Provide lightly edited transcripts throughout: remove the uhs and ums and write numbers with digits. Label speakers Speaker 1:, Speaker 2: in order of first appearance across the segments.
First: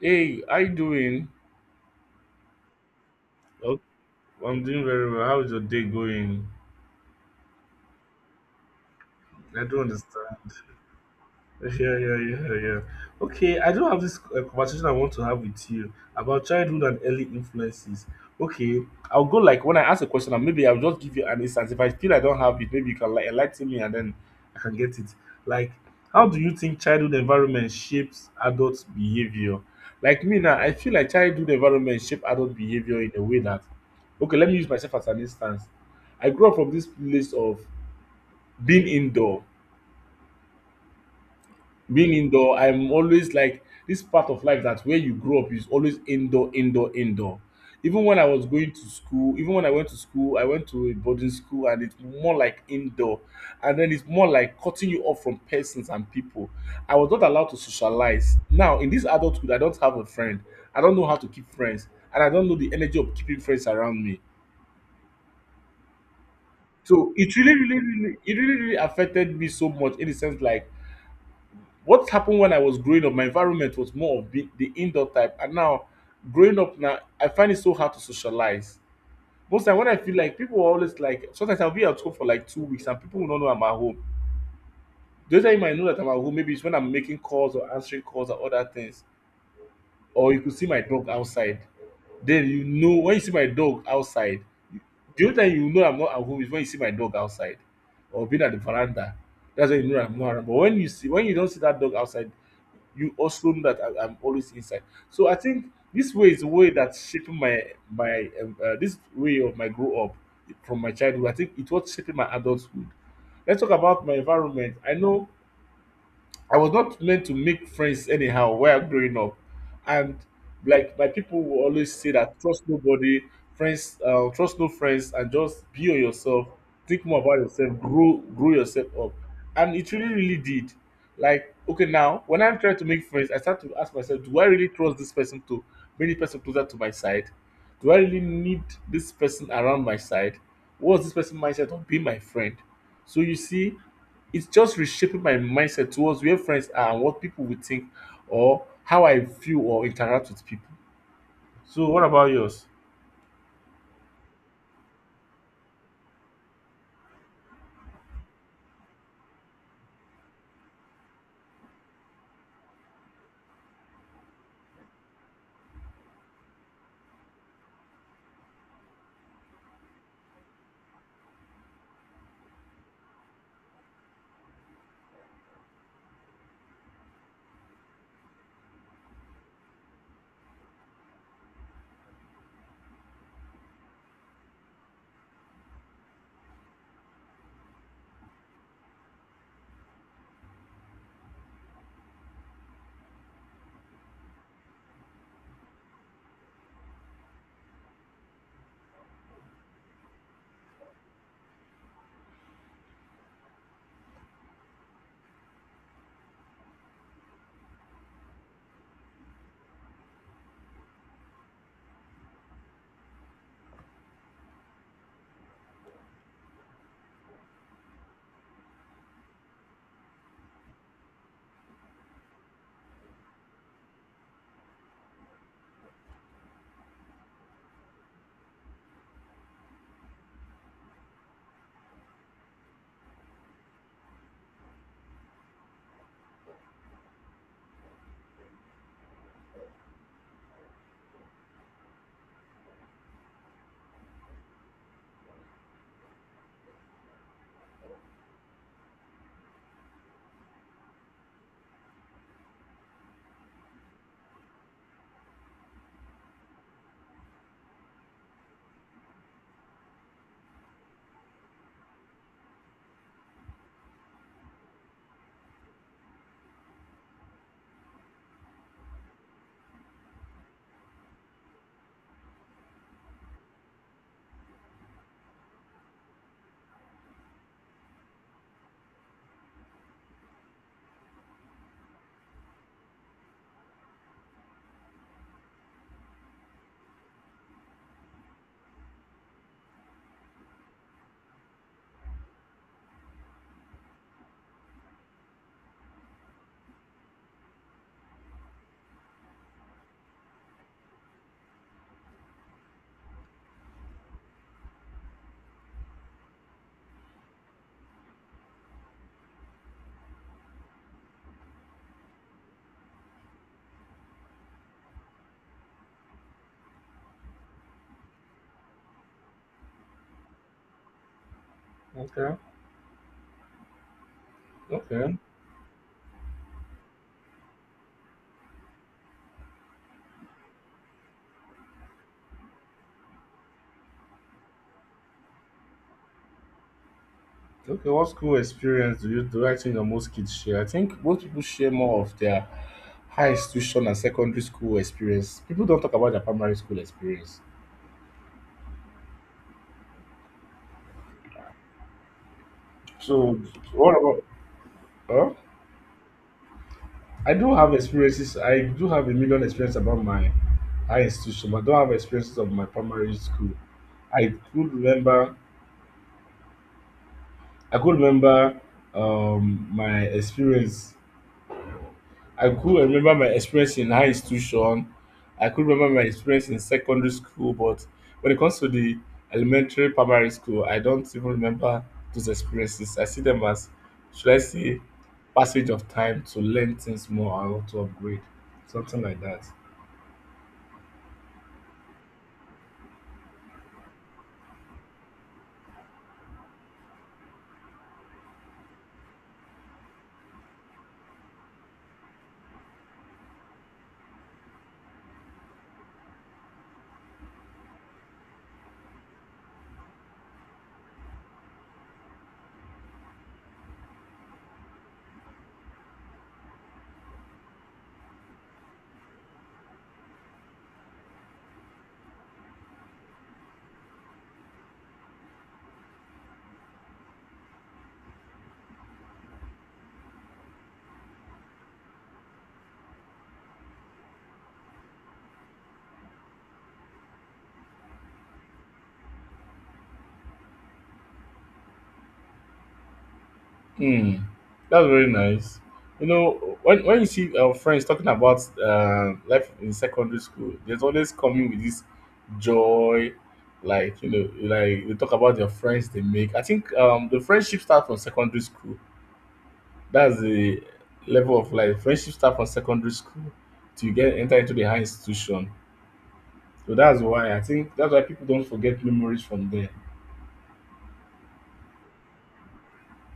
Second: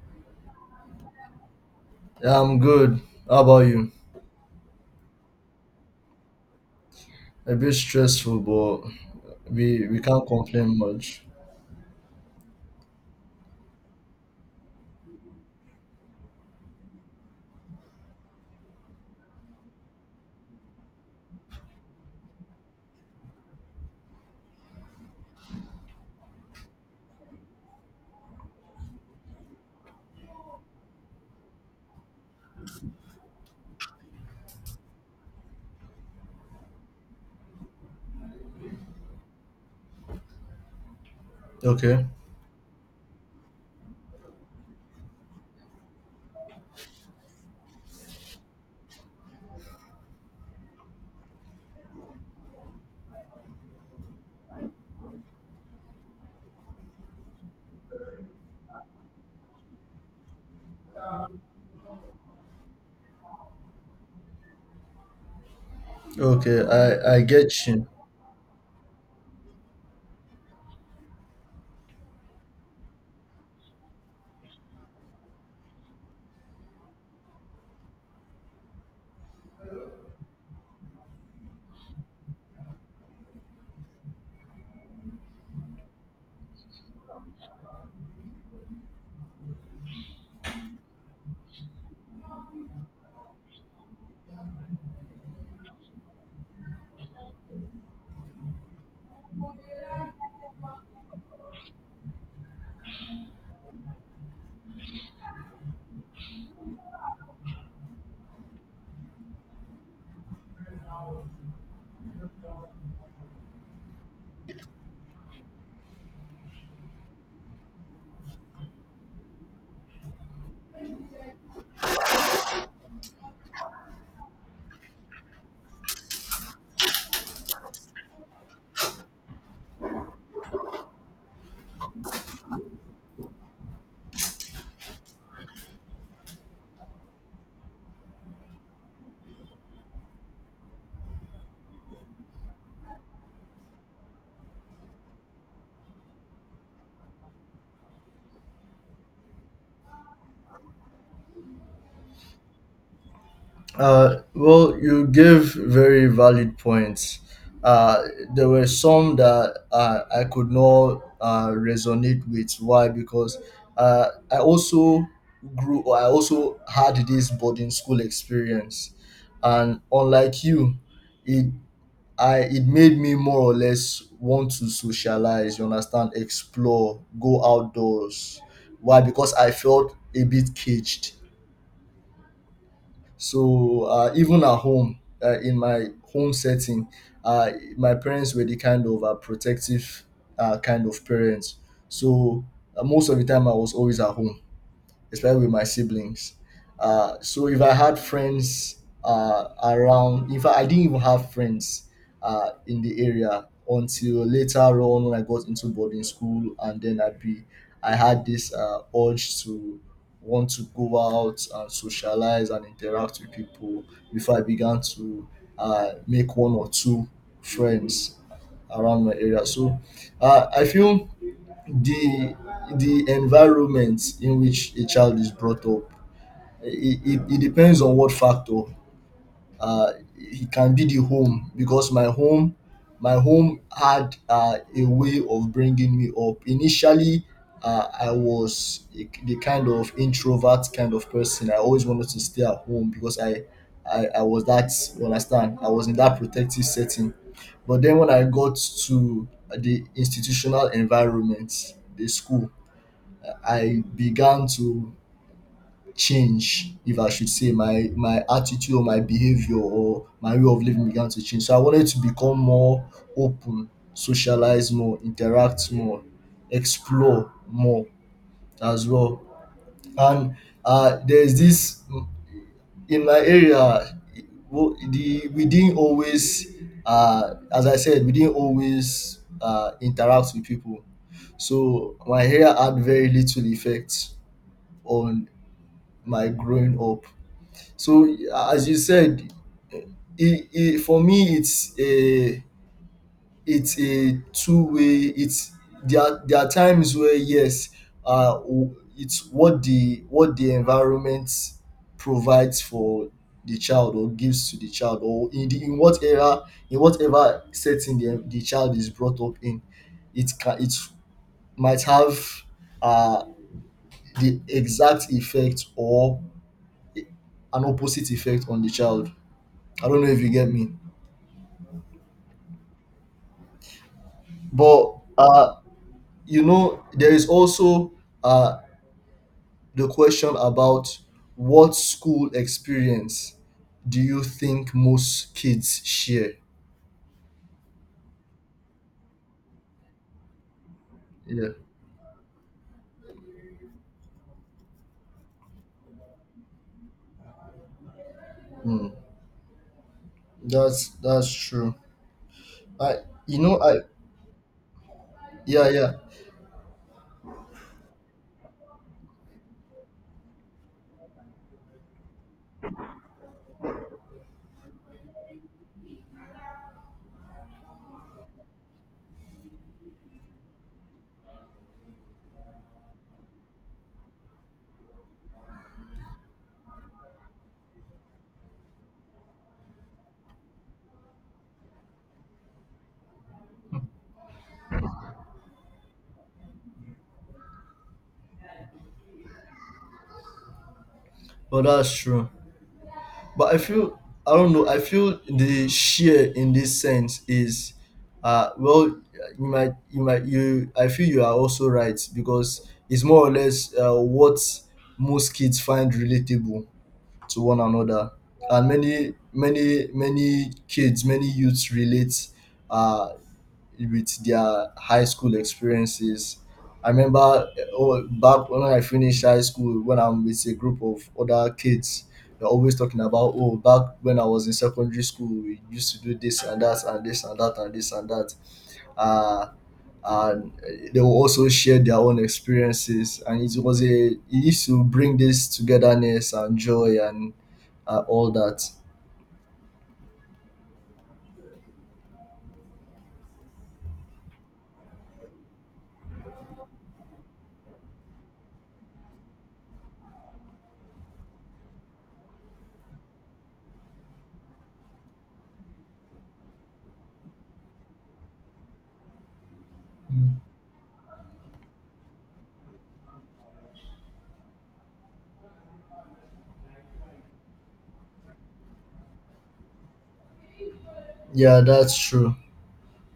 Speaker 1: Hey, how you doing?
Speaker 2: Yeah, I'm good. How about
Speaker 1: Oh,
Speaker 2: you?
Speaker 1: I'm doing very well. How's your day going?
Speaker 2: A bit stressful, but
Speaker 1: I don't
Speaker 2: we can't
Speaker 1: understand.
Speaker 2: complain much.
Speaker 1: Yeah, yeah, yeah, yeah. Okay, I do have this conversation I want to have with you about childhood and early influences. Okay, I'll go like when I ask a question, and maybe I'll just give you an instance. If I feel I don't have it, maybe you can like enlighten me, and then I can get it. Like, how do you think childhood environment shapes adult behavior? Like me now, I feel like childhood environment shape adult behavior in a way that, okay, let me use myself as an instance. I grew up from this place of being indoor
Speaker 2: Okay.
Speaker 1: being indoor, I'm always like this part of life that where you grow up is always indoor, indoor, indoor. Even when I was going to school, even when I went to school, I went to a boarding school and it's more like indoor. And then it's more like cutting you off from persons and people. I was not allowed to socialize. Now, in this adulthood, I don't have a friend. I don't know how to keep friends. And I don't know the energy of keeping friends around me.
Speaker 2: Okay,
Speaker 1: So
Speaker 2: I
Speaker 1: it really,
Speaker 2: get
Speaker 1: really,
Speaker 2: you.
Speaker 1: really, it really, really affected me so much in the sense like what happened when I was growing up, my environment was more of the indoor type, and now growing up now, I find it so hard to socialize. Most time when I feel like people are always like, sometimes I'll be at home for like 2 weeks and people will not know I'm at home. The only time you might know that I'm at home, maybe it's when I'm making calls or answering calls or other things, or you could see my dog outside. Then you know when you see my dog outside, the only time you know I'm not at home is when you see my dog outside or being at the veranda. That's when you know I'm not around. But when you see when you don't see that dog outside, you also know that I'm always inside. So I think this way is a way that's shaping my this way of my grow up from my childhood. I think it was shaping my adulthood. Let's talk about my environment. I know I was not learned to make friends anyhow while growing up, and like my people will always say that trust nobody, friends, trust no friends, and just be on yourself. Think more about yourself, grow, grow yourself up, and it really, really did. Like okay, now when I'm trying to make friends, I start to ask myself, do I really trust this person to bring this person closer to my side? Do I really need this person around my side? What's this person mindset of being my friend? So you see, it's just reshaping my mindset towards where friends are and what people would think or how I feel or interact with people. So what about yours?
Speaker 2: Well, you gave very valid points. Uh, there were some that I could not resonate with. Why? Because I also grew, or I also had this boarding school experience, and unlike you, it I it made me more or less want to socialize, you understand, explore, go outdoors. Why? Because I felt a bit caged. So even at home, in my home setting, uh, my parents were the kind of protective kind of parents. So most of the time, I was always at home especially with my siblings. So if I had friends around, in fact, I didn't even have friends in the area until later on when I got into boarding school, and then I had this urge to want to go out and socialize and interact with people before I began to make one or two friends around my area. So I feel the the environment in which a child is brought up it depends on what factor. Uh, it can be the home because my home had a way of bringing me up initially. I was a, the kind of introvert kind of person. I always wanted to stay at home because I was that, you understand, I was in that protective setting, but then when I got to the institutional environment, the school, I began to change, if I should say. My attitude or my behavior or my way of living began to change. So I wanted to become more open, socialize more, interact more, explore more as well. And there's this in my area. Wo- The We didn't always, as I said, we didn't always interact with people. So my hair had very little effect on my growing up. So as you said, for me it's a two way. It's there are times where yes, it's what the environment provides for the child or gives to the child, or in the, in what era, in whatever setting the child is brought up in, it can, it might have uh the exact effect or an opposite effect on the child. I don't know if you get me.
Speaker 1: Okay.
Speaker 2: But
Speaker 1: Okay.
Speaker 2: you know, there is also uh, the question about what school experience do you think most kids share?
Speaker 1: Okay. What school experience do you do? I think that most kids share. I think most people
Speaker 2: Yeah,
Speaker 1: share more of their high institution and secondary school experience. People don't talk about their primary school experience.
Speaker 2: mm, that's true. I
Speaker 1: So
Speaker 2: you know I
Speaker 1: what about huh?
Speaker 2: Yeah,
Speaker 1: I do have experiences. I do have a million experience about my high institution, but I don't have experiences of my primary school. I could remember I could remember my experience. I could remember my experience in high institution. I could remember my experience in secondary school, but when it comes to the elementary primary school, I don't even remember those experiences. I see them as should I say passage of time to learn things more and to upgrade. Something like that.
Speaker 2: but that's true. But I feel, I don't know, I feel the share in this sense is, well, you. I feel you are also right because it's more or less what most kids find relatable to one another, and many kids, many youths relate uh with their high school experiences. I remember, oh, back when I finished high school, when I'm with a group of other kids, they're always talking about, oh, back when I was in secondary school, we used to do this and that and this and that and this and that. Uh, and they will also share their own experiences. And it used to bring this togetherness and joy and all that.
Speaker 1: Hmm, that's very nice. You know, when you see our friends talking about life in secondary school, there's always coming with this joy, like you know, like they talk about their friends they make. I think the friendship starts from secondary school. That's the level of life. Friendship starts from secondary school to get enter into the high institution. So that's why I think that's why people don't forget memories from there.
Speaker 2: Yeah, that's true.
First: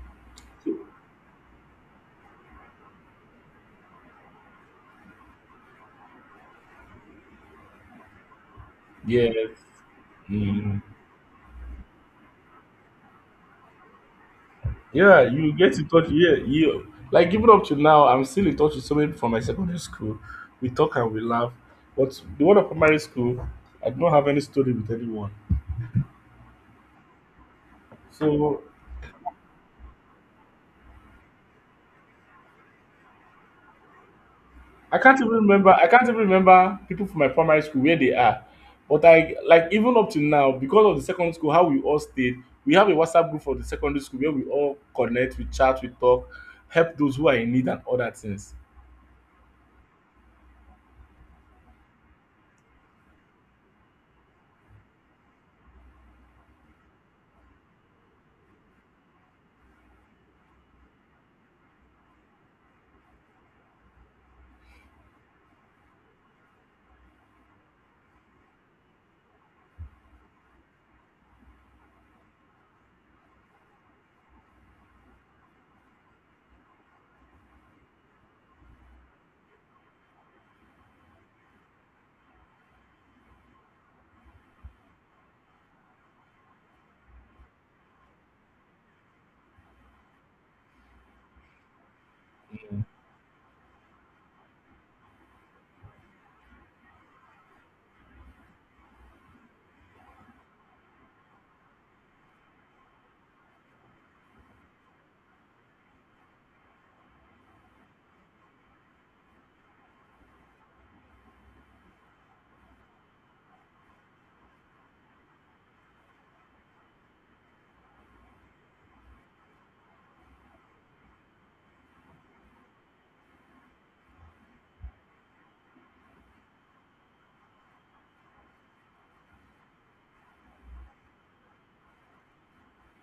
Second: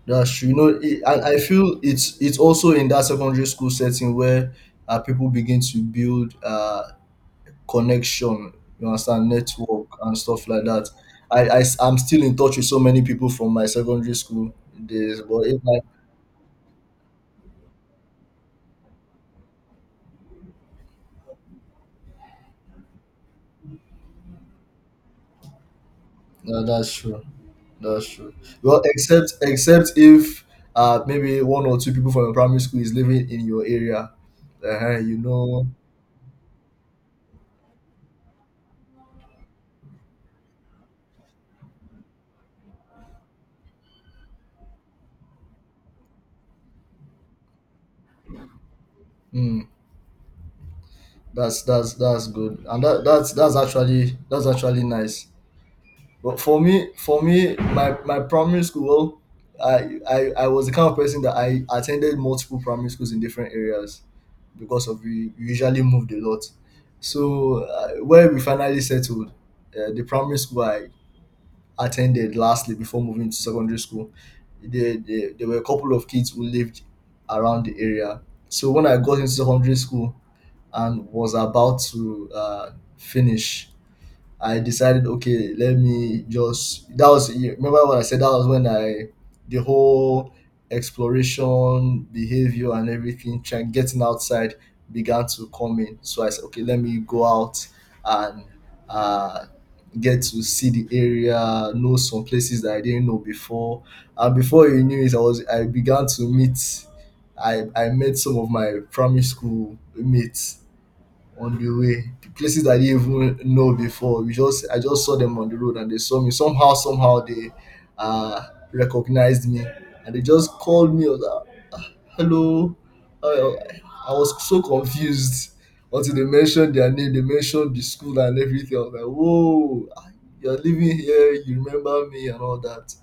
Speaker 2: That's true. You know, I feel it's also in that secondary school setting where people begin to build connection, you understand,
Speaker 1: Yes.
Speaker 2: network and stuff like
Speaker 1: Hmm.
Speaker 2: that. I, I am still in touch with so many people from my secondary school days,
Speaker 1: Yeah,
Speaker 2: but
Speaker 1: you
Speaker 2: if
Speaker 1: get
Speaker 2: I,
Speaker 1: in touch. Yeah, you like even up to now, I'm still in touch with somebody from my secondary school. We talk and we laugh. But the one of primary school, I don't have any story with anyone.
Speaker 2: no, that's true. That's true.
Speaker 1: So
Speaker 2: Well, except if maybe one or two people from your primary school is living in your area,
Speaker 1: I
Speaker 2: you
Speaker 1: can't even
Speaker 2: know,
Speaker 1: remember. I can't even remember people from my primary school where they are. But I like even up to now because of the secondary school, how we all stayed. We have a WhatsApp group for the secondary school where we all connect, we chat, we talk, help those who are in need, and other things.
Speaker 2: mm, that's that's good, and that's actually nice. But for me, my primary school, I was the kind of person that I attended multiple primary schools in different areas because of, we usually moved a lot. So where we finally settled, the primary school I attended lastly before moving to secondary school, there were a couple of kids who lived around the area. So when I got into secondary school and was about to finish, I decided, okay, let me just. That was, you remember what I said. That was when I the whole exploration behavior and everything, trying getting outside, began to come in. So I said, okay, let me go out and uh, get to see the area, know some places that I didn't know before. And before you knew it, I began to meet. I met some of my primary school mates on the way, places that I didn't even know before. We just i just saw them on the road, and they saw me. Somehow they uh recognized me and they just called me. I was like, hello. Uh, I was so confused until they mentioned their name, they mentioned the school and everything. I was like, whoa, ah, you're living here, you remember me, and all that.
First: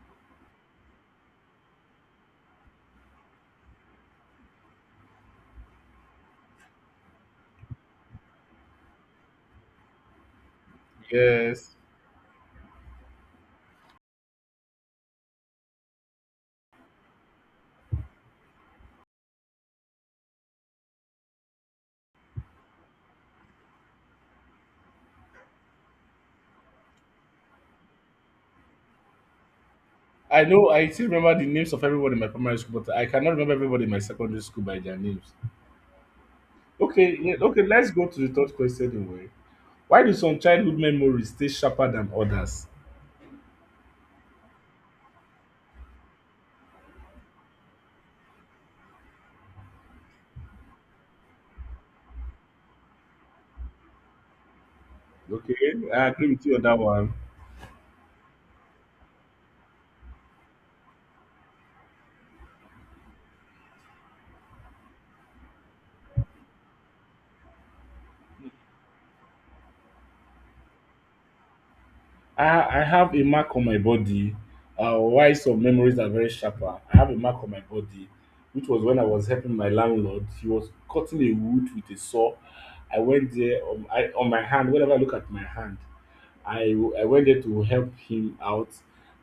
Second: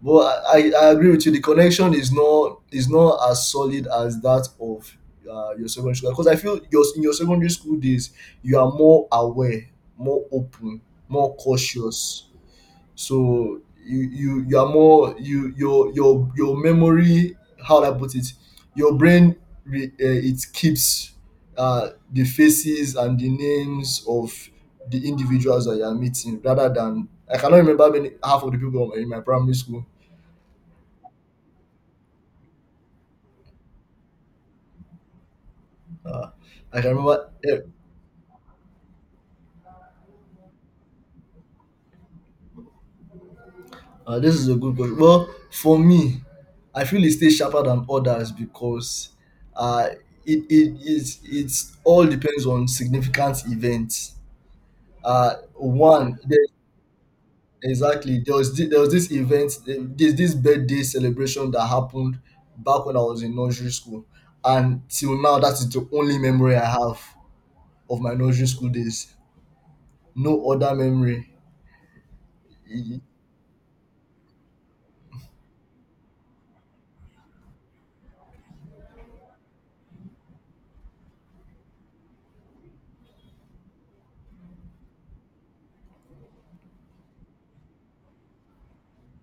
Speaker 2: But I agree with you. The connection is not as solid as that of your secondary school, because I feel your in your secondary school days you are more aware, more open, more
Speaker 1: Yes.
Speaker 2: cautious. So you are more, your memory. How do I put it? Your brain it keeps the faces and the names of the individuals that you are meeting, rather than I cannot remember many half of the people in my primary school.
Speaker 1: I know I still remember the names of everybody in my primary school, but I cannot remember everybody in my secondary school by their names.
Speaker 2: Ah, I can
Speaker 1: Okay,
Speaker 2: remember
Speaker 1: yeah, okay, let's go to the third question anyway. Why do some childhood memories stay sharper than others?
Speaker 2: ah, this is a good question. Well, for me, I feel it stays sharper than others because, uh, it's all depends on significant events. Uh,
Speaker 1: Okay, I
Speaker 2: one,
Speaker 1: agree
Speaker 2: there,
Speaker 1: with you on that one.
Speaker 2: exactly, there was this event, this birthday celebration that happened back when I was in nursery school. And till now, that is the only memory I have of my nursery school days. No other memory.
Speaker 1: I
Speaker 2: Y-
Speaker 1: have a mark on my body. Why some memories are very sharper? I have a mark on my body, which was when I was helping my landlord. He was cutting a wood with a saw. I went there on, I, on my hand. Whenever I look at my hand, I I went there to help him out.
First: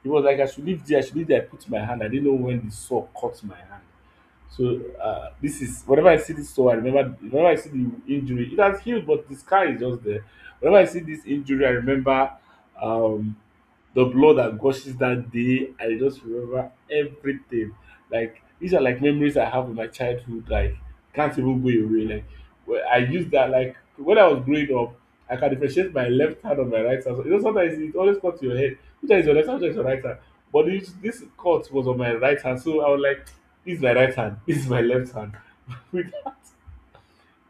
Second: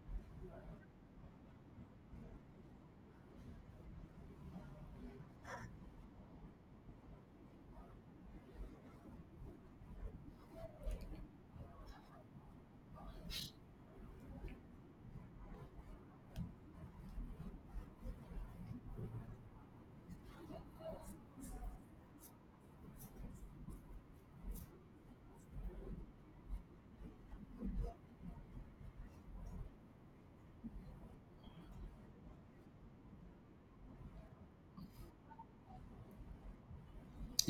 Speaker 1: He was like, I should leave there, I should leave there. I put my hand. I didn't know when the saw cut my hand. So this is whenever I see this saw, I remember whenever I see the injury, it has healed, but the scar is just there. Whenever I see this injury, I remember um the blood that gushes that day, I just remember everything. Like these are like memories I have of my childhood, like can't even go away. Like where I use that like when I was growing up, I can differentiate my left hand and my right hand. So, you know, sometimes it always comes to your head, which hand is your left hand, which hand is your right hand. But this cut was on my right hand, so I was like, this is my right hand, this is my left hand. Which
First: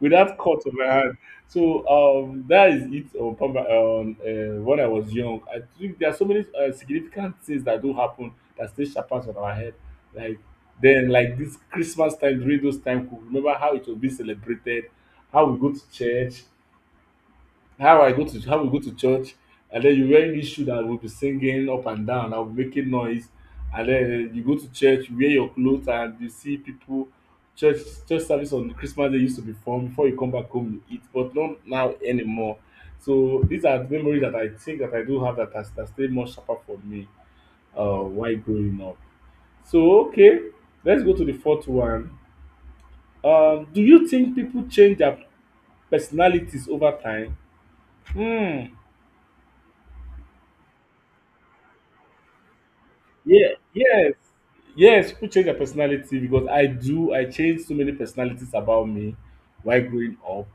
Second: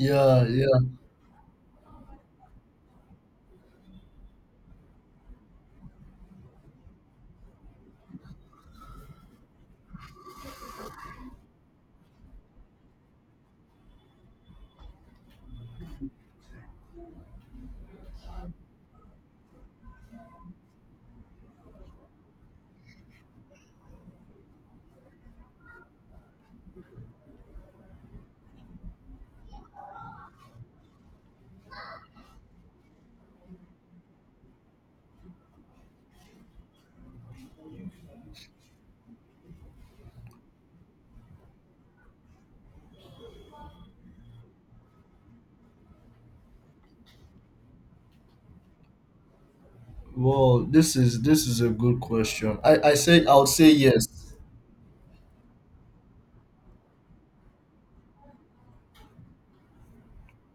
Speaker 1: with that cut of
Speaker 2: yeah.
Speaker 1: my hand. So that is it on, Pamba- on when I was young. I think there are so many significant things that do happen that still sharpens on our head. Like then, like this Christmas time during those time, we remember how it will be celebrated, how we go to church, how I go to how we go to church, and then you wearing this shoe that will be singing up and down, I'll be making noise, and then you go to church, you wear your clothes, and you see people. Church church service on Christmas Day used to be fun. Before you come back home, you eat, but not now anymore. So these are memories that I think that I do have that has that stayed much sharper for me while growing up. So okay, let's go to the fourth one. Do you think people change their personalities over time? Hmm.
Speaker 2: Well, this is a good question. I say I would
Speaker 1: Yeah,
Speaker 2: say yes.
Speaker 1: yes, yes. People change their personality because I do. I changed so many personalities about me while growing up.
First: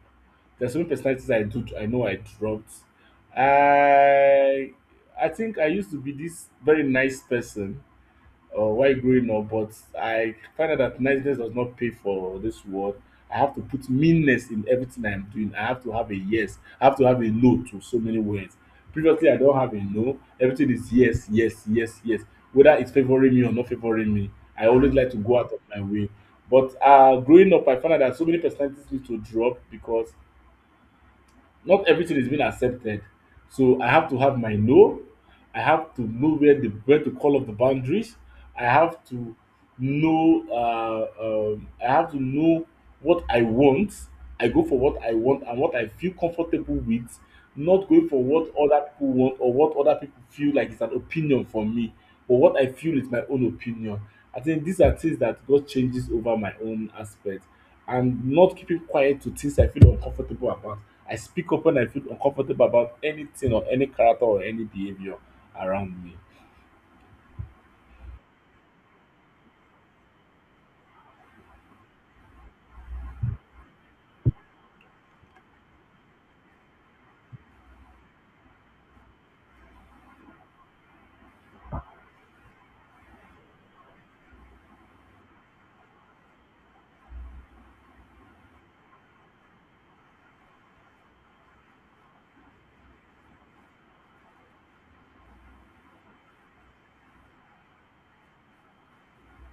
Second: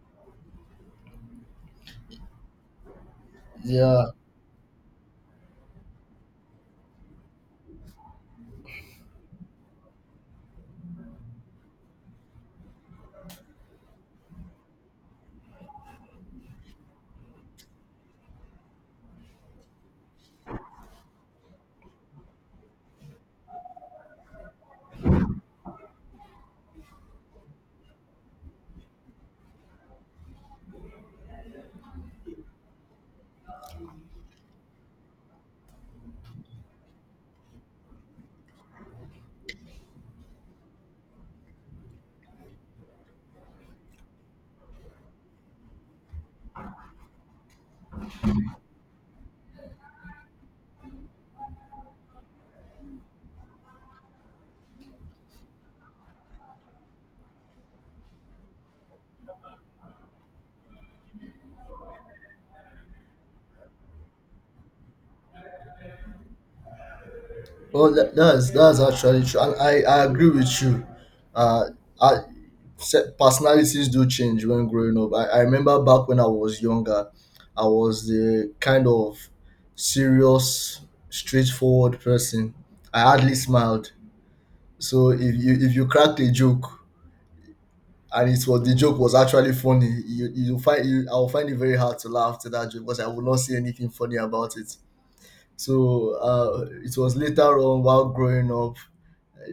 Speaker 1: There's so many personalities I do. I know I dropped.
Speaker 2: Yeah.
Speaker 1: I I think I used to be this very nice person while growing up, but I find out that niceness does not pay for this world. I have to put meanness in everything I'm doing. I have to have a yes. I have to have a no to so many words. Previously, I don't have a no. Everything is yes, yes, yes, yes. Whether it's favoring me or not favoring me, I always like to go out of my way. But growing up, I found out that so many personalities need to drop because not everything is being accepted. So I have to have my no. I have to know where the where to call up the boundaries. I have to know. I have to know what I want. I go for what I want and what I feel comfortable with, not going for what other people want or what other people feel like is an opinion for me, but what I feel is my own opinion. I think these are things that God changes over my own aspect, and not keeping quiet to things I feel uncomfortable about. I speak up when I feel uncomfortable about anything or any character or any behavior around me.
Speaker 2: Well, that's actually true. And I agree with you. Uh, I Personalities do change when growing up. I remember back when I was younger, I was the kind of serious, straightforward person. I hardly smiled. So if you cracked a joke, and it was the joke was actually funny, I'll find it very hard to laugh to that joke because I will not see anything funny about it. So it was later on while growing up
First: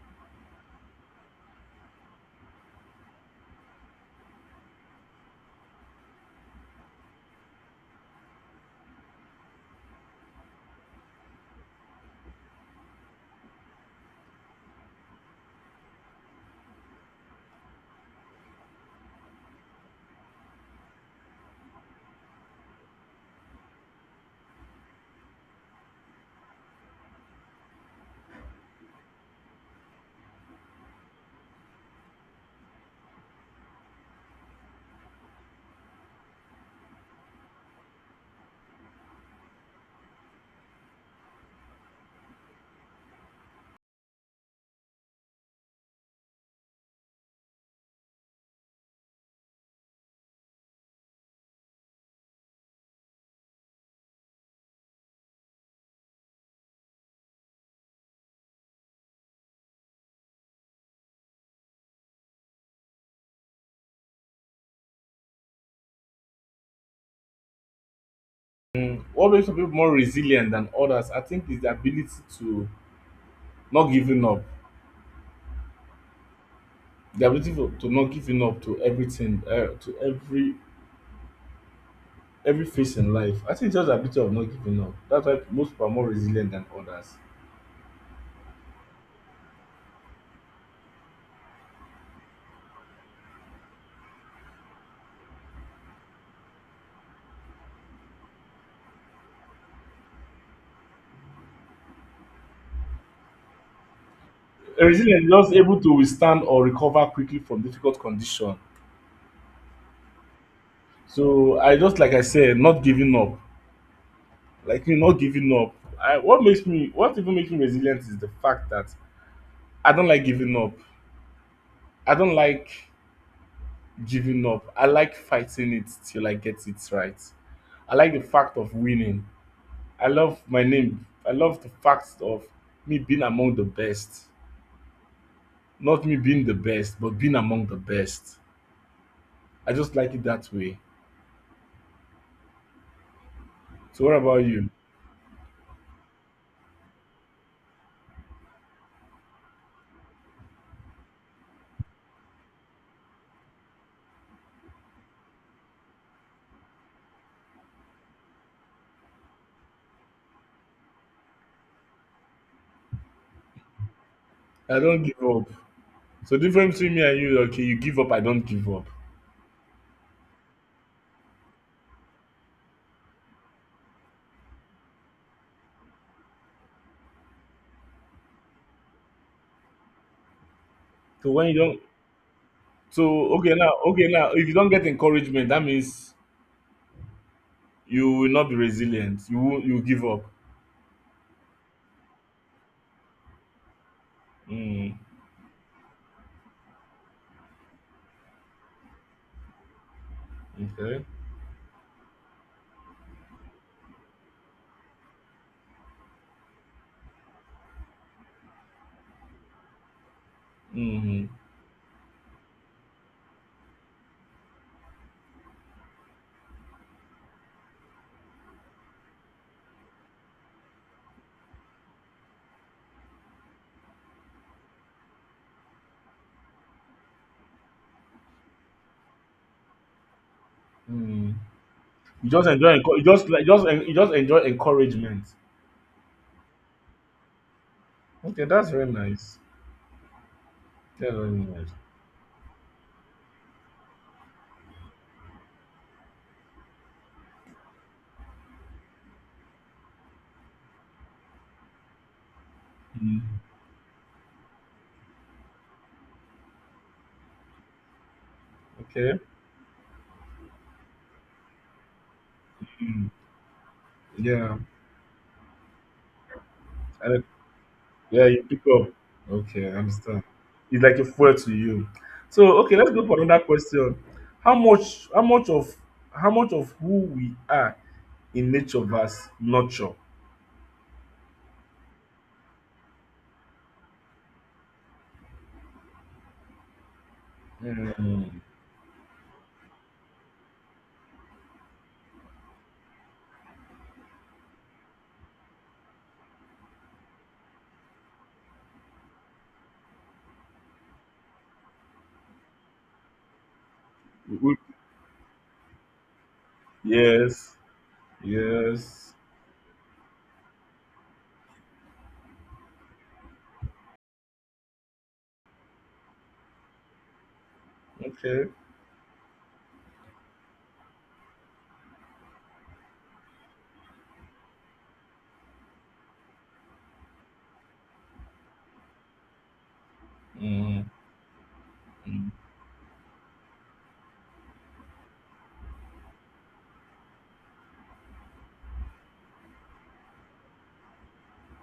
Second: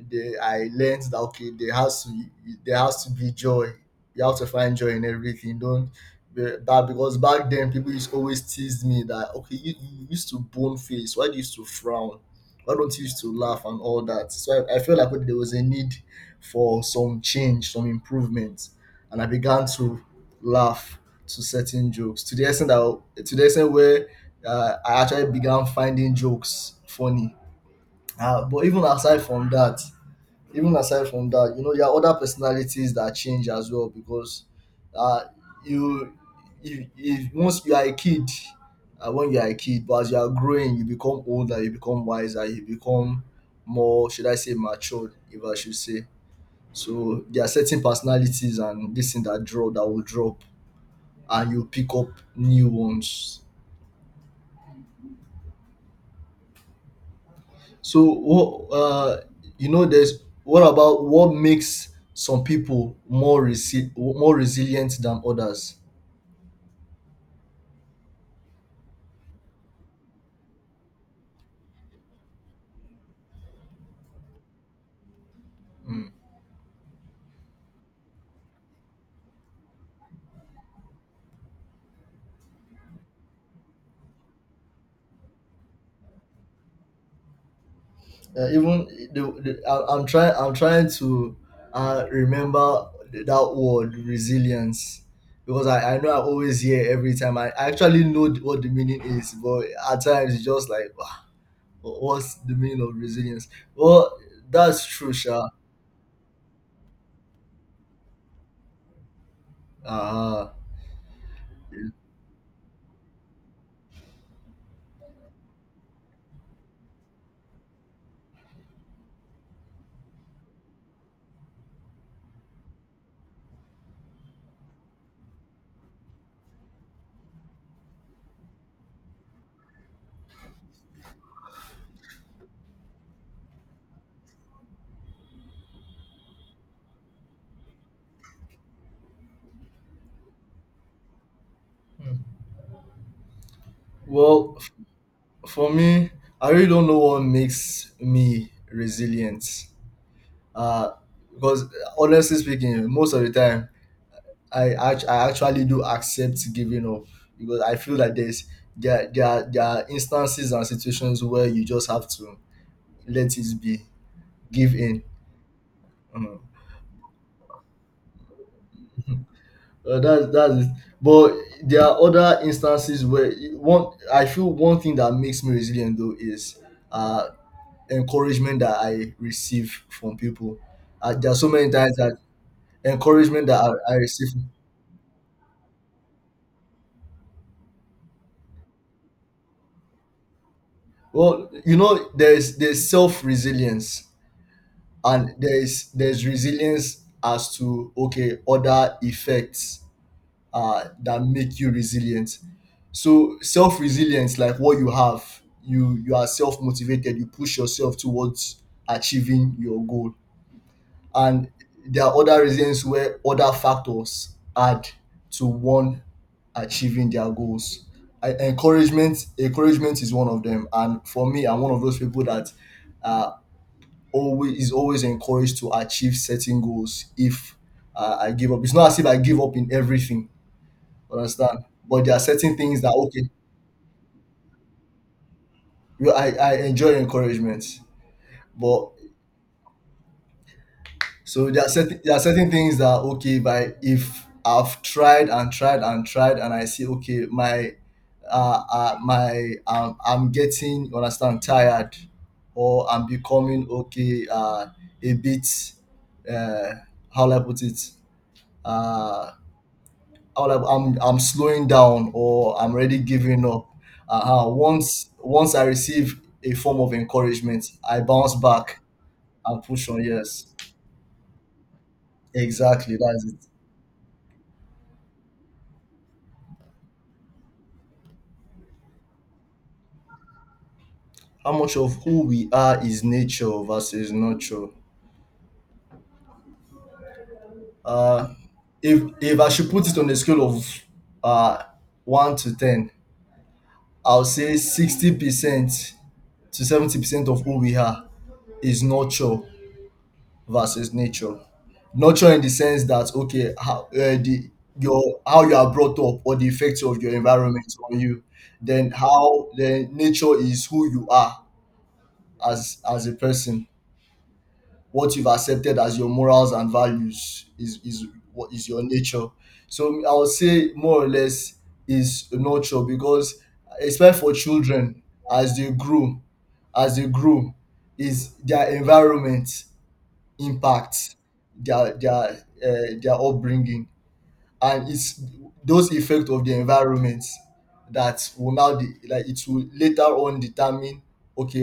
Speaker 2: they I learned that okay, there has to be joy. You have to find joy in everything. Don't be- That, because back then people used always tease me that okay, you used to bone face. Why do you used to frown? Why don't you used to laugh and all that? So I felt like okay, there was a need for some change, some improvement, and I began to laugh to certain jokes, to the extent that to the extent where I actually began finding jokes funny. But even aside from that, you know, there are other personalities that change as well because uh, you, if once you are a kid, when you are a kid, but as you are growing, you become older, you become wiser, you become more, should I say, matured, if I should say. So there are certain personalities and this thing that draw that will drop, and you pick up new ones. So what you know, there's what about what makes some people more more resilient than others?
Speaker 1: Mm, what makes some people more resilient than others, I think, is the ability to not giving up. The ability to not giving up to everything, to every phase in life. I think it's just the ability of not giving up. That's why most people are more resilient than others.
Speaker 2: Even the I, I'm trying to remember that word resilience, because I know I always hear, every time I actually know what the meaning is, but at times it's just like, "Ah, what's the meaning of resilience?" Well, that's true,
Speaker 1: Resilient is
Speaker 2: Sha.
Speaker 1: just able to withstand or recover quickly from difficult condition.
Speaker 2: Uh,
Speaker 1: So I just like I said, not giving up. Like you not giving up. What makes me, what even makes me resilient is the fact that I don't like giving up. I don't like giving up. I like fighting it till I get it right. I like the fact of winning. I love my name. I love the fact of me being among the best. Not me being the best, but being among the best. I just like it that way. So what about
Speaker 2: well,
Speaker 1: you?
Speaker 2: for me, I really don't know what makes me resilient. Uh, because honestly speaking, most of the time, I actually do accept giving up, because I feel that there are instances and situations where you just have to let it be, give
Speaker 1: I don't
Speaker 2: in.
Speaker 1: give up. So
Speaker 2: Mm.
Speaker 1: difference between me and you, okay, you give up, I don't give up.
Speaker 2: That that is, but there are other instances where one I feel one thing that makes me resilient though is uh encouragement that I receive from people.
Speaker 1: So
Speaker 2: There are so
Speaker 1: when you
Speaker 2: many
Speaker 1: don't
Speaker 2: times that
Speaker 1: So
Speaker 2: encouragement
Speaker 1: okay
Speaker 2: that
Speaker 1: now,
Speaker 2: I
Speaker 1: okay
Speaker 2: receive.
Speaker 1: now, if you don't get encouragement, that means you will not be resilient. You will give up.
Speaker 2: Well, there's self resilience
Speaker 1: Mm.
Speaker 2: and there's resilience as to okay other effects
Speaker 1: Okay.
Speaker 2: that make you resilient. So self resilience, like what you have, you are self motivated. You push yourself towards achieving your goal
Speaker 1: Mm-hmm.
Speaker 2: and there are other reasons where other factors add to one achieving their goals. Encouragement is one of them, and for me, I'm one of those people that uh, always is always encouraged to achieve certain goals. If I give up, it's not as if I give up in everything.
Speaker 1: Mm.
Speaker 2: Understand? But there are
Speaker 1: You just
Speaker 2: certain
Speaker 1: enjoy,
Speaker 2: things that
Speaker 1: you
Speaker 2: okay,
Speaker 1: just like you just enjoy encouragement.
Speaker 2: I enjoy encouragement,
Speaker 1: Okay, that's
Speaker 2: but
Speaker 1: very nice. That's very
Speaker 2: so there are
Speaker 1: nice.
Speaker 2: certain things that okay, if I've tried and tried and tried and I see okay, my I'm getting you understand tired, or I'm
Speaker 1: Mm.
Speaker 2: becoming okay a bit uh how will I put it
Speaker 1: Okay.
Speaker 2: uh how will I, I'm slowing down or I'm already
Speaker 1: Mm.
Speaker 2: giving up. Uh,
Speaker 1: Yeah.
Speaker 2: once once I receive a form of
Speaker 1: And,
Speaker 2: encouragement, I
Speaker 1: yeah,
Speaker 2: bounce
Speaker 1: you pick
Speaker 2: back
Speaker 1: up.
Speaker 2: and
Speaker 1: Okay, I
Speaker 2: push on.
Speaker 1: understand.
Speaker 2: Yes,
Speaker 1: It's like a fuel to you. So okay, let's
Speaker 2: exactly.
Speaker 1: go for
Speaker 2: That's
Speaker 1: another
Speaker 2: it.
Speaker 1: question. How much? How much of? How much of who we are in nature versus nurture.
Speaker 2: How much of who we are is nature versus nurture. Uh,
Speaker 1: Mm.
Speaker 2: if I should put it on a scale of uh, 1 to 10, I'll say 60% to 70% of who we are is nurture versus nature. Nurture in the sense that okay, how
Speaker 1: We-
Speaker 2: the
Speaker 1: we-
Speaker 2: your how you are brought up or the effects of your
Speaker 1: Yes,
Speaker 2: environment on you, then
Speaker 1: yes,
Speaker 2: how then nature is who you are as a person. What you've accepted as your morals and values is
Speaker 1: okay.
Speaker 2: what is your nature. So I would say more or less is nurture because especially for children as they grow as they grow is their environment
Speaker 1: Mm.
Speaker 2: impacts their
Speaker 1: Mm.
Speaker 2: their their upbringing, and it's those effects of the environment that will now like it will later on determine okay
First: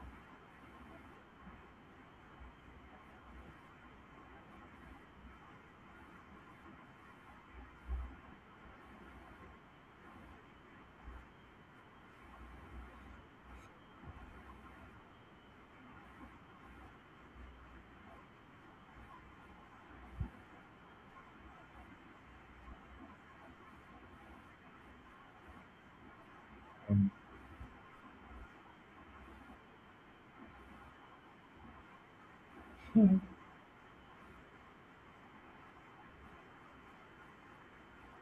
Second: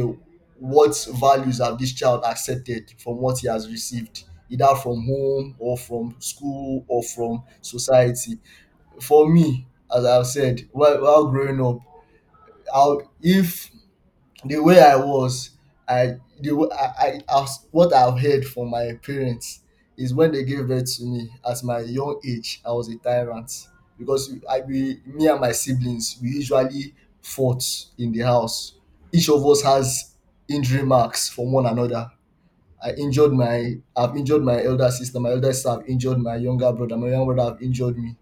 Speaker 2: what values have this child accepted from what he has received, either from home or from school or from society. For me, as I've said, while growing up, I'll, if the way I was, I the w- I, I as what I've heard from my parents is when they gave birth to me at my young age, I was a tyrant, because we- I we me and my siblings we usually
Speaker 1: Mm.
Speaker 2: fought in the house. Each of us has injury marks from one another. I've injured my elder sister have injured my younger brother have injured me.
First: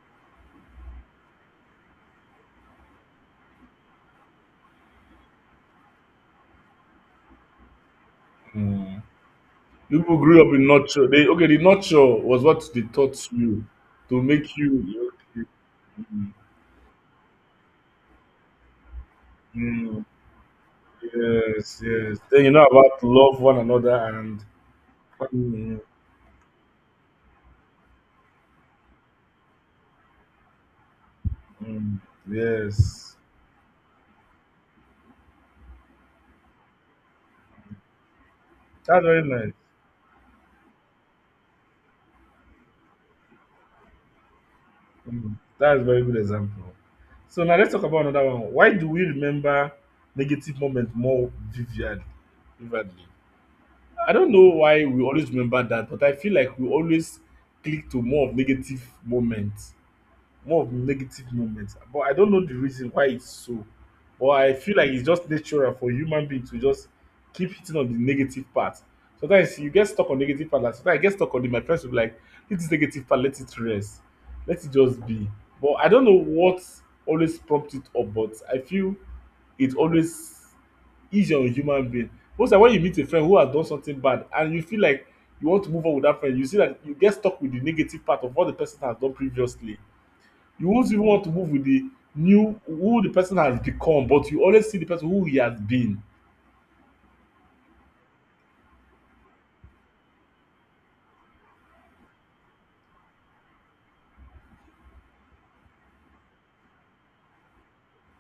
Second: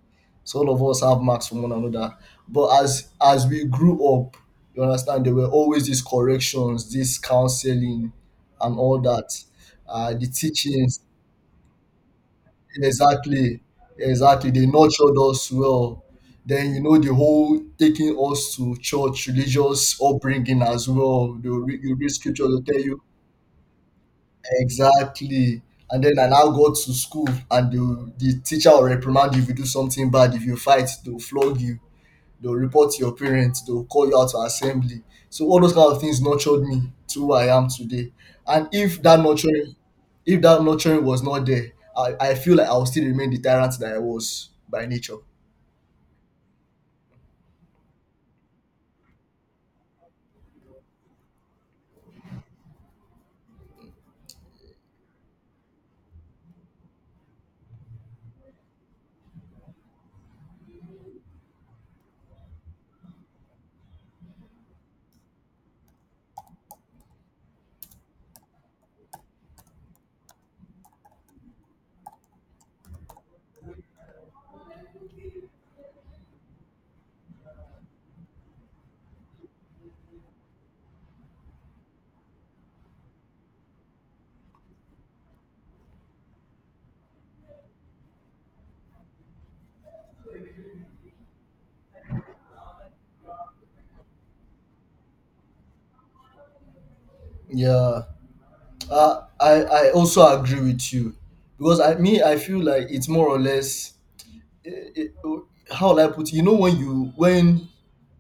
Speaker 2: So all of us have marks from one another. But as we grew up, you understand there were always these corrections, this counseling and all
Speaker 1: Mm.
Speaker 2: that.
Speaker 1: People
Speaker 2: The
Speaker 1: grew up in
Speaker 2: teachings.
Speaker 1: nurture. They okay, the nurture was what they taught
Speaker 2: Exactly,
Speaker 1: you to
Speaker 2: exactly,
Speaker 1: make
Speaker 2: they
Speaker 1: you.
Speaker 2: nurtured
Speaker 1: Okay.
Speaker 2: us well.
Speaker 1: Mm,
Speaker 2: Then the whole taking us to church, religious
Speaker 1: mm,
Speaker 2: upbringing as well. They will
Speaker 1: yes,
Speaker 2: read, you read
Speaker 1: yes. Then
Speaker 2: scripture,
Speaker 1: you
Speaker 2: they'll
Speaker 1: know
Speaker 2: tell you.
Speaker 1: about love one another and.
Speaker 2: Exactly.
Speaker 1: Mm,
Speaker 2: And then I now go to school, and the teacher will reprimand you if you do something bad. If you fight, they'll flog you.
Speaker 1: mm,
Speaker 2: They'll report to your
Speaker 1: yes,
Speaker 2: parents. They'll call you out to assembly. So all those kind of things nurtured me to who I am today. And
Speaker 1: that's very nice.
Speaker 2: if that nurturing was not there, I feel like I would still remain the tyrant that I was by nature.
Speaker 1: Mm, that's a very good example. So now let's talk about another one. Why do we remember negative moments more vividly? Vividly? I don't know why we always remember that, but I feel like we always click to more of negative moments more of negative moments. But I don't know the reason why it's so. But I feel like it's just natural for human being to just keep hitting on the negative part. Sometimes you get stuck on negative part. Like sometimes I get stuck on it. My friends will be like, "Hit this is negative part, let it rest, let it just be." But I don't know what always prompt it up. But I feel it always easier on human being. Most like when you meet a friend who has done something bad and you feel like you want to move on with that friend, you see that you get stuck with the negative part of what the person has done previously. You won't even want to move with the new who the person has become, but you always see the person who he has been.
Speaker 2: Yeah, I also agree with you, because I feel like it's more or less it, it- how will I put it? You know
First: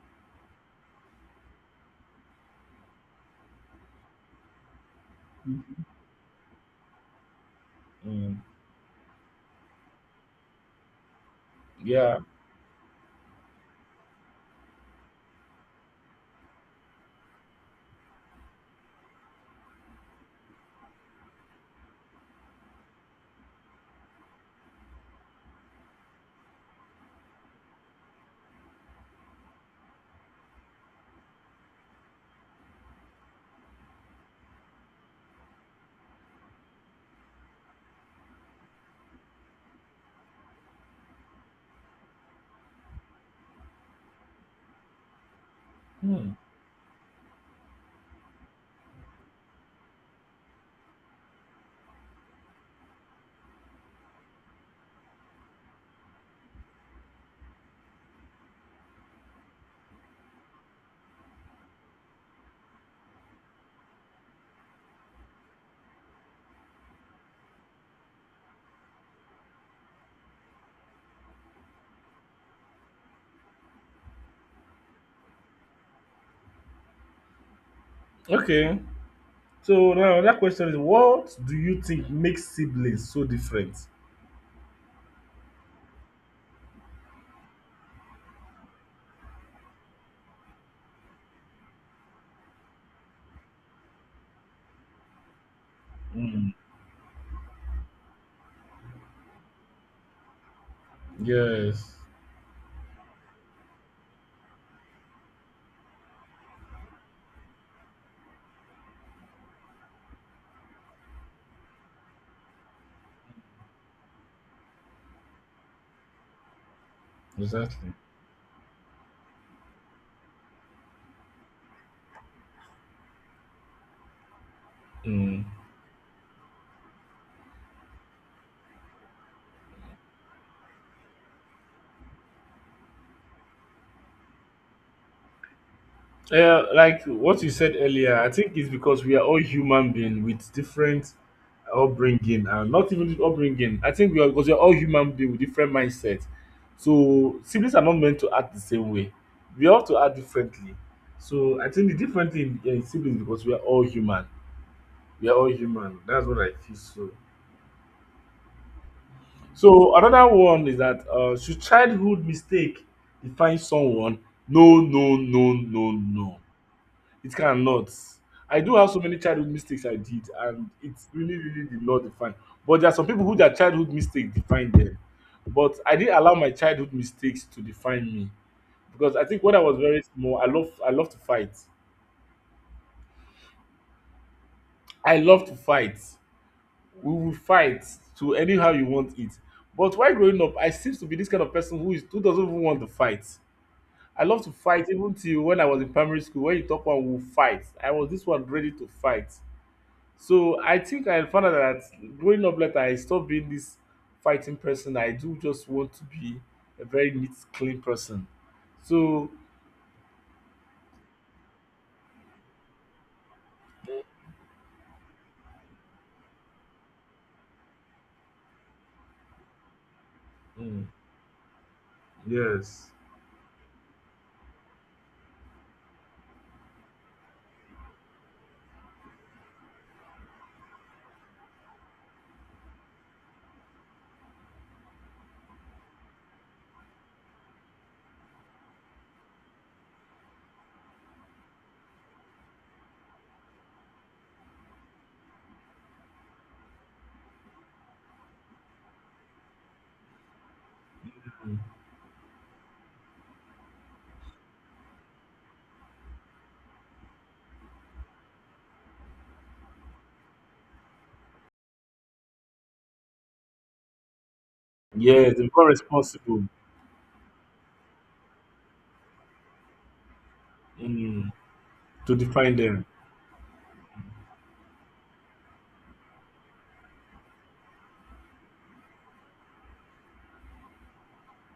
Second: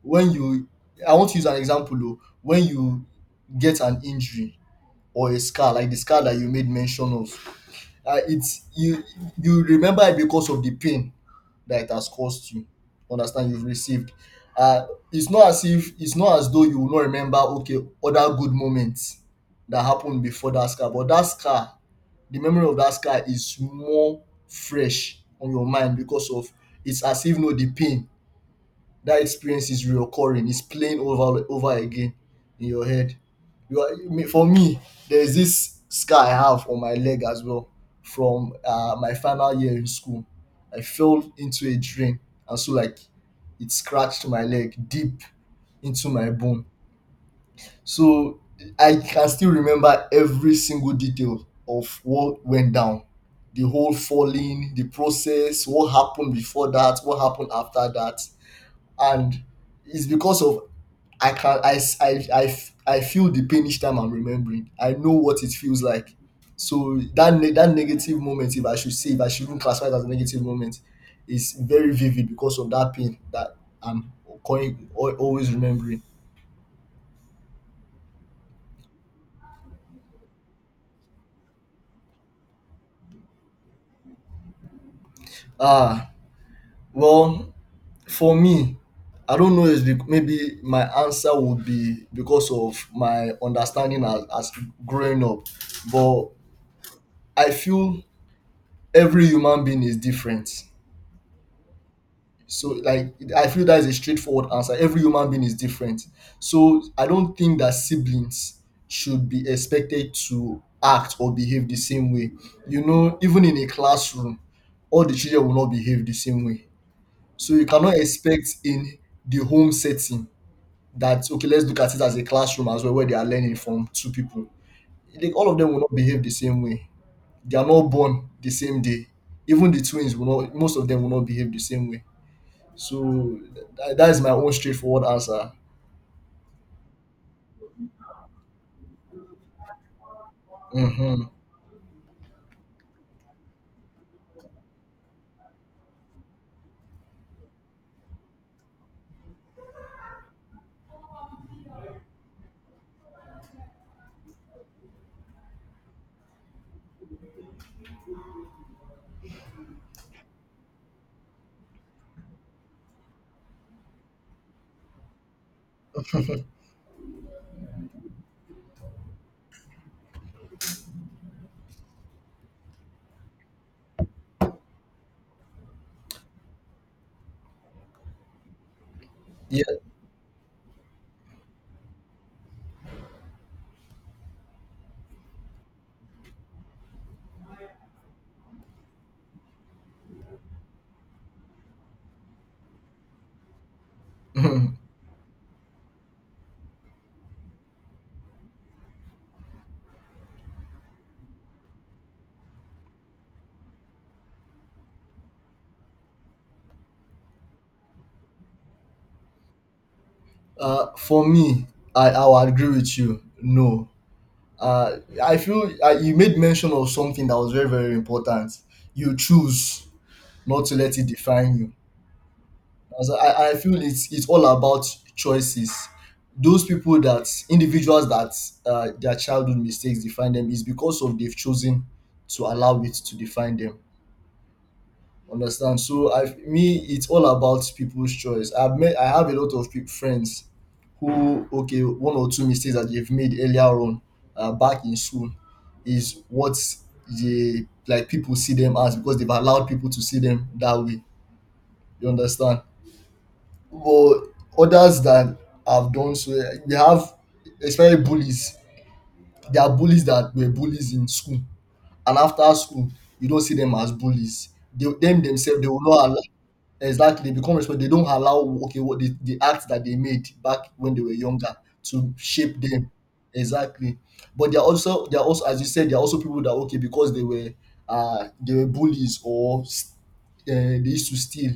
Speaker 2: when you I want to use an example though. When you get an injury or a scar, like the scar that you made mention of,
Speaker 1: Mm.
Speaker 2: it's you you remember it because of the pain that it has
Speaker 1: Yeah.
Speaker 2: cost you. Understand? You've received. uh it's not as though you will not remember okay other good moments that happened before that scar. But that scar, the memory of that scar is more fresh on your mind because of, it's as if, no, the pain, that experience is reoccurring. It's playing over again in your head. For me, there's this scar I have on my leg as well, from my final year in school. I fell into a drain, and so like it scratched my leg deep into my
Speaker 1: Hmm.
Speaker 2: bone. So I can still remember every single detail of what went down, the whole falling, the process, what happened before that, what happened after that. And it's because of, I can I s- I f- I feel the pain each time I'm remembering. I know what it feels like. So that that negative moment, if I should even classify it as a negative moment, is very vivid because of that pain that I'm always remembering.
Speaker 1: Okay. So now that question is what do you think makes siblings so different?
Speaker 2: Ah, well, for me, I don't know. Is maybe my answer would be because of my understanding as, growing up, but
Speaker 1: Mm.
Speaker 2: I feel every human being is different.
Speaker 1: Yes,
Speaker 2: So like I feel that is a straightforward answer. Every human being is different. So I don't think that siblings should be expected to act or behave the same way. Even in a classroom, all the children will not behave the same way. So you
Speaker 1: exactly.
Speaker 2: cannot expect in the home setting that okay, let's look at it as a classroom as well, where they are learning from two people. Like
Speaker 1: Mm.
Speaker 2: all of them will not behave the same way. They are not born the same day. Even the twins will not. Most of them will not behave the same way. So that is my own straightforward answer.
Speaker 1: Yeah, like what you said earlier, I think it's because we are all human beings with different
Speaker 2: Hmm.
Speaker 1: upbringing and not even upbringing. I think we are because we are all human beings with different mindsets. So siblings are not meant to act the same way. We have to act differently. So I think the different thing in siblings because we are all human. We are all human. That's what I feel so. So another one is that should childhood mistake define someone? No, no, no, no, no. It cannot. I do have so many childhood mistakes I did, and it's really, really did not define. But there are some people who their childhood mistake define them. But I didn't allow my childhood mistakes to define me because I think when I
Speaker 2: Yeah.
Speaker 1: was very small, I love to fight. I love to fight. We will fight to anyhow you want it. But while growing up, I seems to be this kind of person who is who doesn't even want to fight. I love to fight even till when I was in primary school. When you talk one, we'll fight. I was this one ready to fight. So I think I found out that growing up later, I stopped being this fighting person. I do just want to be a very neat, clean person. So
Speaker 2: For me, I will agree with you. No. I feel you made mention of something that was very very important. You choose not to
Speaker 1: mm,
Speaker 2: let it define you.
Speaker 1: yes,
Speaker 2: As I feel it's all about choices. Those people that individuals that their childhood mistakes define them, is because of they've chosen to allow it to define them. Understand? So I me it's all about people's choice. I have a lot of peop friends who okay one or two mistakes that they've made earlier on, back in school, is what the like people see them as, because they've allowed people to see them that way.
Speaker 1: mm,
Speaker 2: You understand? But others that have done so, we have, especially bullies. There are bullies that were bullies in school, and after school, you don't see them as bullies. They, them
Speaker 1: yes, they
Speaker 2: themselves,
Speaker 1: become
Speaker 2: they will not.
Speaker 1: responsible
Speaker 2: Exactly, they become responsible. They don't allow okay what the act that they made back when they were
Speaker 1: mm,
Speaker 2: younger to
Speaker 1: to define
Speaker 2: shape
Speaker 1: them.
Speaker 2: them. Exactly. But they're also as you said, they're also people that okay, because they were bullies or they used to steal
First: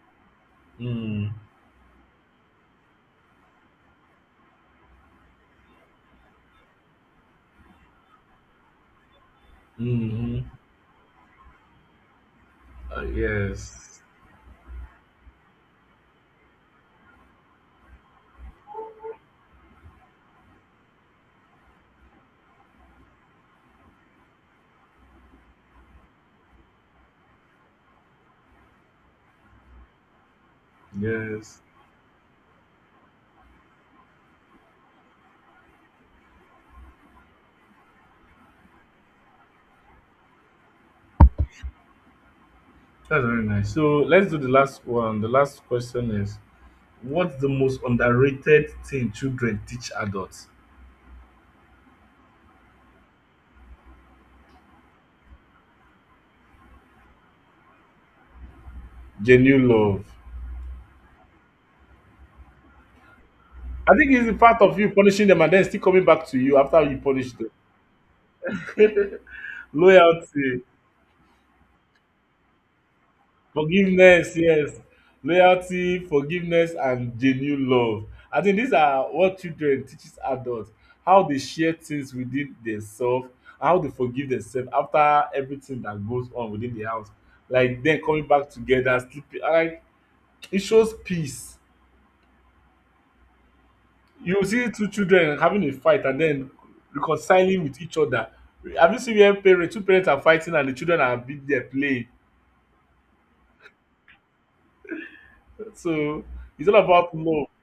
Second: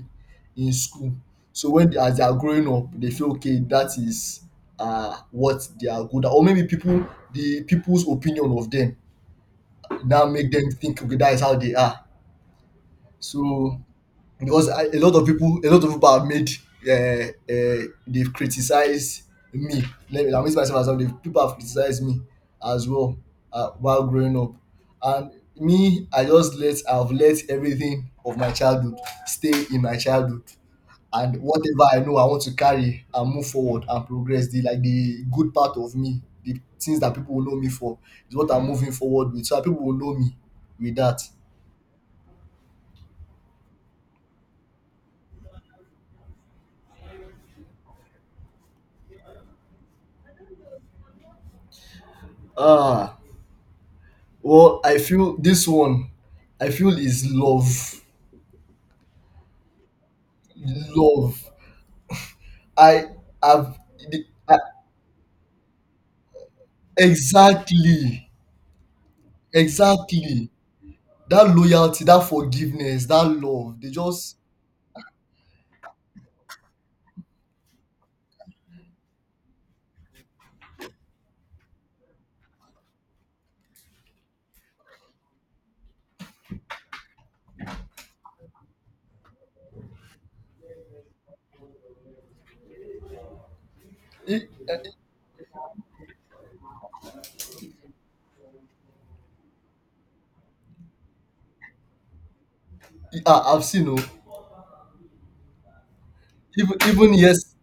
Speaker 2: in school.
Speaker 1: Mm,
Speaker 2: So when as they are growing up, they feel okay that is what they are good at, or maybe people the people's opinion of them now
Speaker 1: mm-hmm.
Speaker 2: make them think okay that is how they are.
Speaker 1: Uh,
Speaker 2: So
Speaker 1: yes,
Speaker 2: because a lot of people have made, they've criticized me. Let me, I'm using myself as well, people have criticized me as well, while growing up. And me, I've let everything of my childhood stay in my childhood, and
Speaker 1: yes,
Speaker 2: whatever I know I want to carry and move forward and progress, the like the good part of me, the things that people will know me for, is what I'm moving forward with so that people will know me with that.
Speaker 1: that's very nice. So let's do the last one. The last question is: what's the most underrated thing children teach adults?
Speaker 2: Ah, well, I feel this one, I feel, is love,
Speaker 1: Genuine love.
Speaker 2: love. I have.
Speaker 1: I think
Speaker 2: the-
Speaker 1: it's the
Speaker 2: I-
Speaker 1: part of you punishing them and then still coming back to you after you punish them.
Speaker 2: exactly, exactly.
Speaker 1: Loyalty,
Speaker 2: That loyalty, that forgiveness, that love. They
Speaker 1: forgiveness,
Speaker 2: just,
Speaker 1: yes. Loyalty, forgiveness, and genuine love. I think these are what children teaches adults how they share things within themselves, how they forgive themselves after everything that goes on within the house. Like then coming back together, sleeping. Like it shows peace you see two
Speaker 2: it,
Speaker 1: children having a fight and then reconciling with each other. Have you seen where parents, two parents are fighting and the children are being there playing?
Speaker 2: I've seen, oh,
Speaker 1: So it's all
Speaker 2: even,
Speaker 1: about love.
Speaker 2: yes.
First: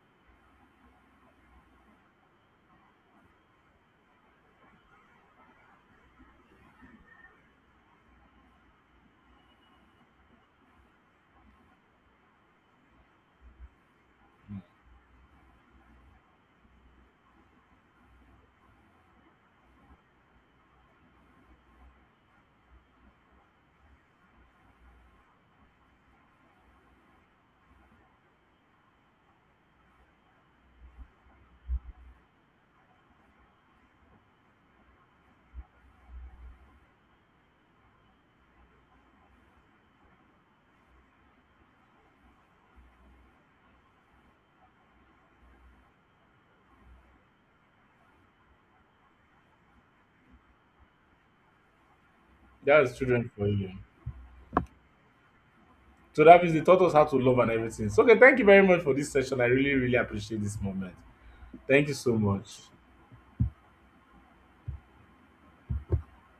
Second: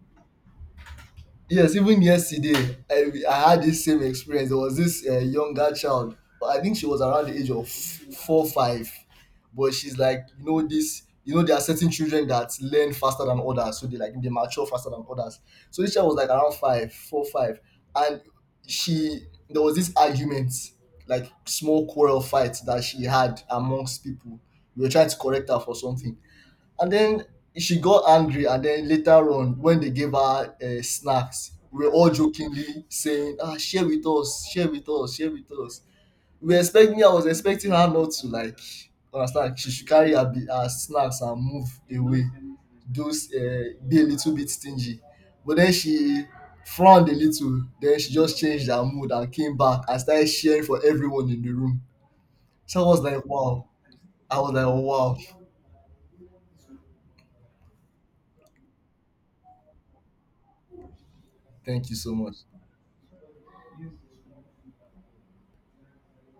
Speaker 2: Yes, even yesterday, I had this same experience. There was this younger child, but I think she was around the age of four, five. But she's like, there are certain children that learn faster than others, so they mature faster than others. So this child was like around five, four, five, and she there was this argument, like small quarrel fight that she had amongst people. We were trying to correct her for something, and then she got angry, and then later on, when they gave her snacks, we were all jokingly saying, "Ah, share with us, share with us, share with us." We expect me. I was expecting her not to, like, understand. She should carry her, her snacks and move away. Those be a little bit stingy, but then she frowned a little. Then she just changed her mood and came back and started sharing for everyone in the room. So I
Speaker 1: That's
Speaker 2: was like,
Speaker 1: children for
Speaker 2: "Wow!"
Speaker 1: you.
Speaker 2: I was like, "Wow!"
Speaker 1: So that means they taught us how to love and everything. So okay, thank you very much for this session. I really, really appreciate this moment. Thank
Speaker 2: Thank
Speaker 1: you
Speaker 2: you so
Speaker 1: so
Speaker 2: much.
Speaker 1: much.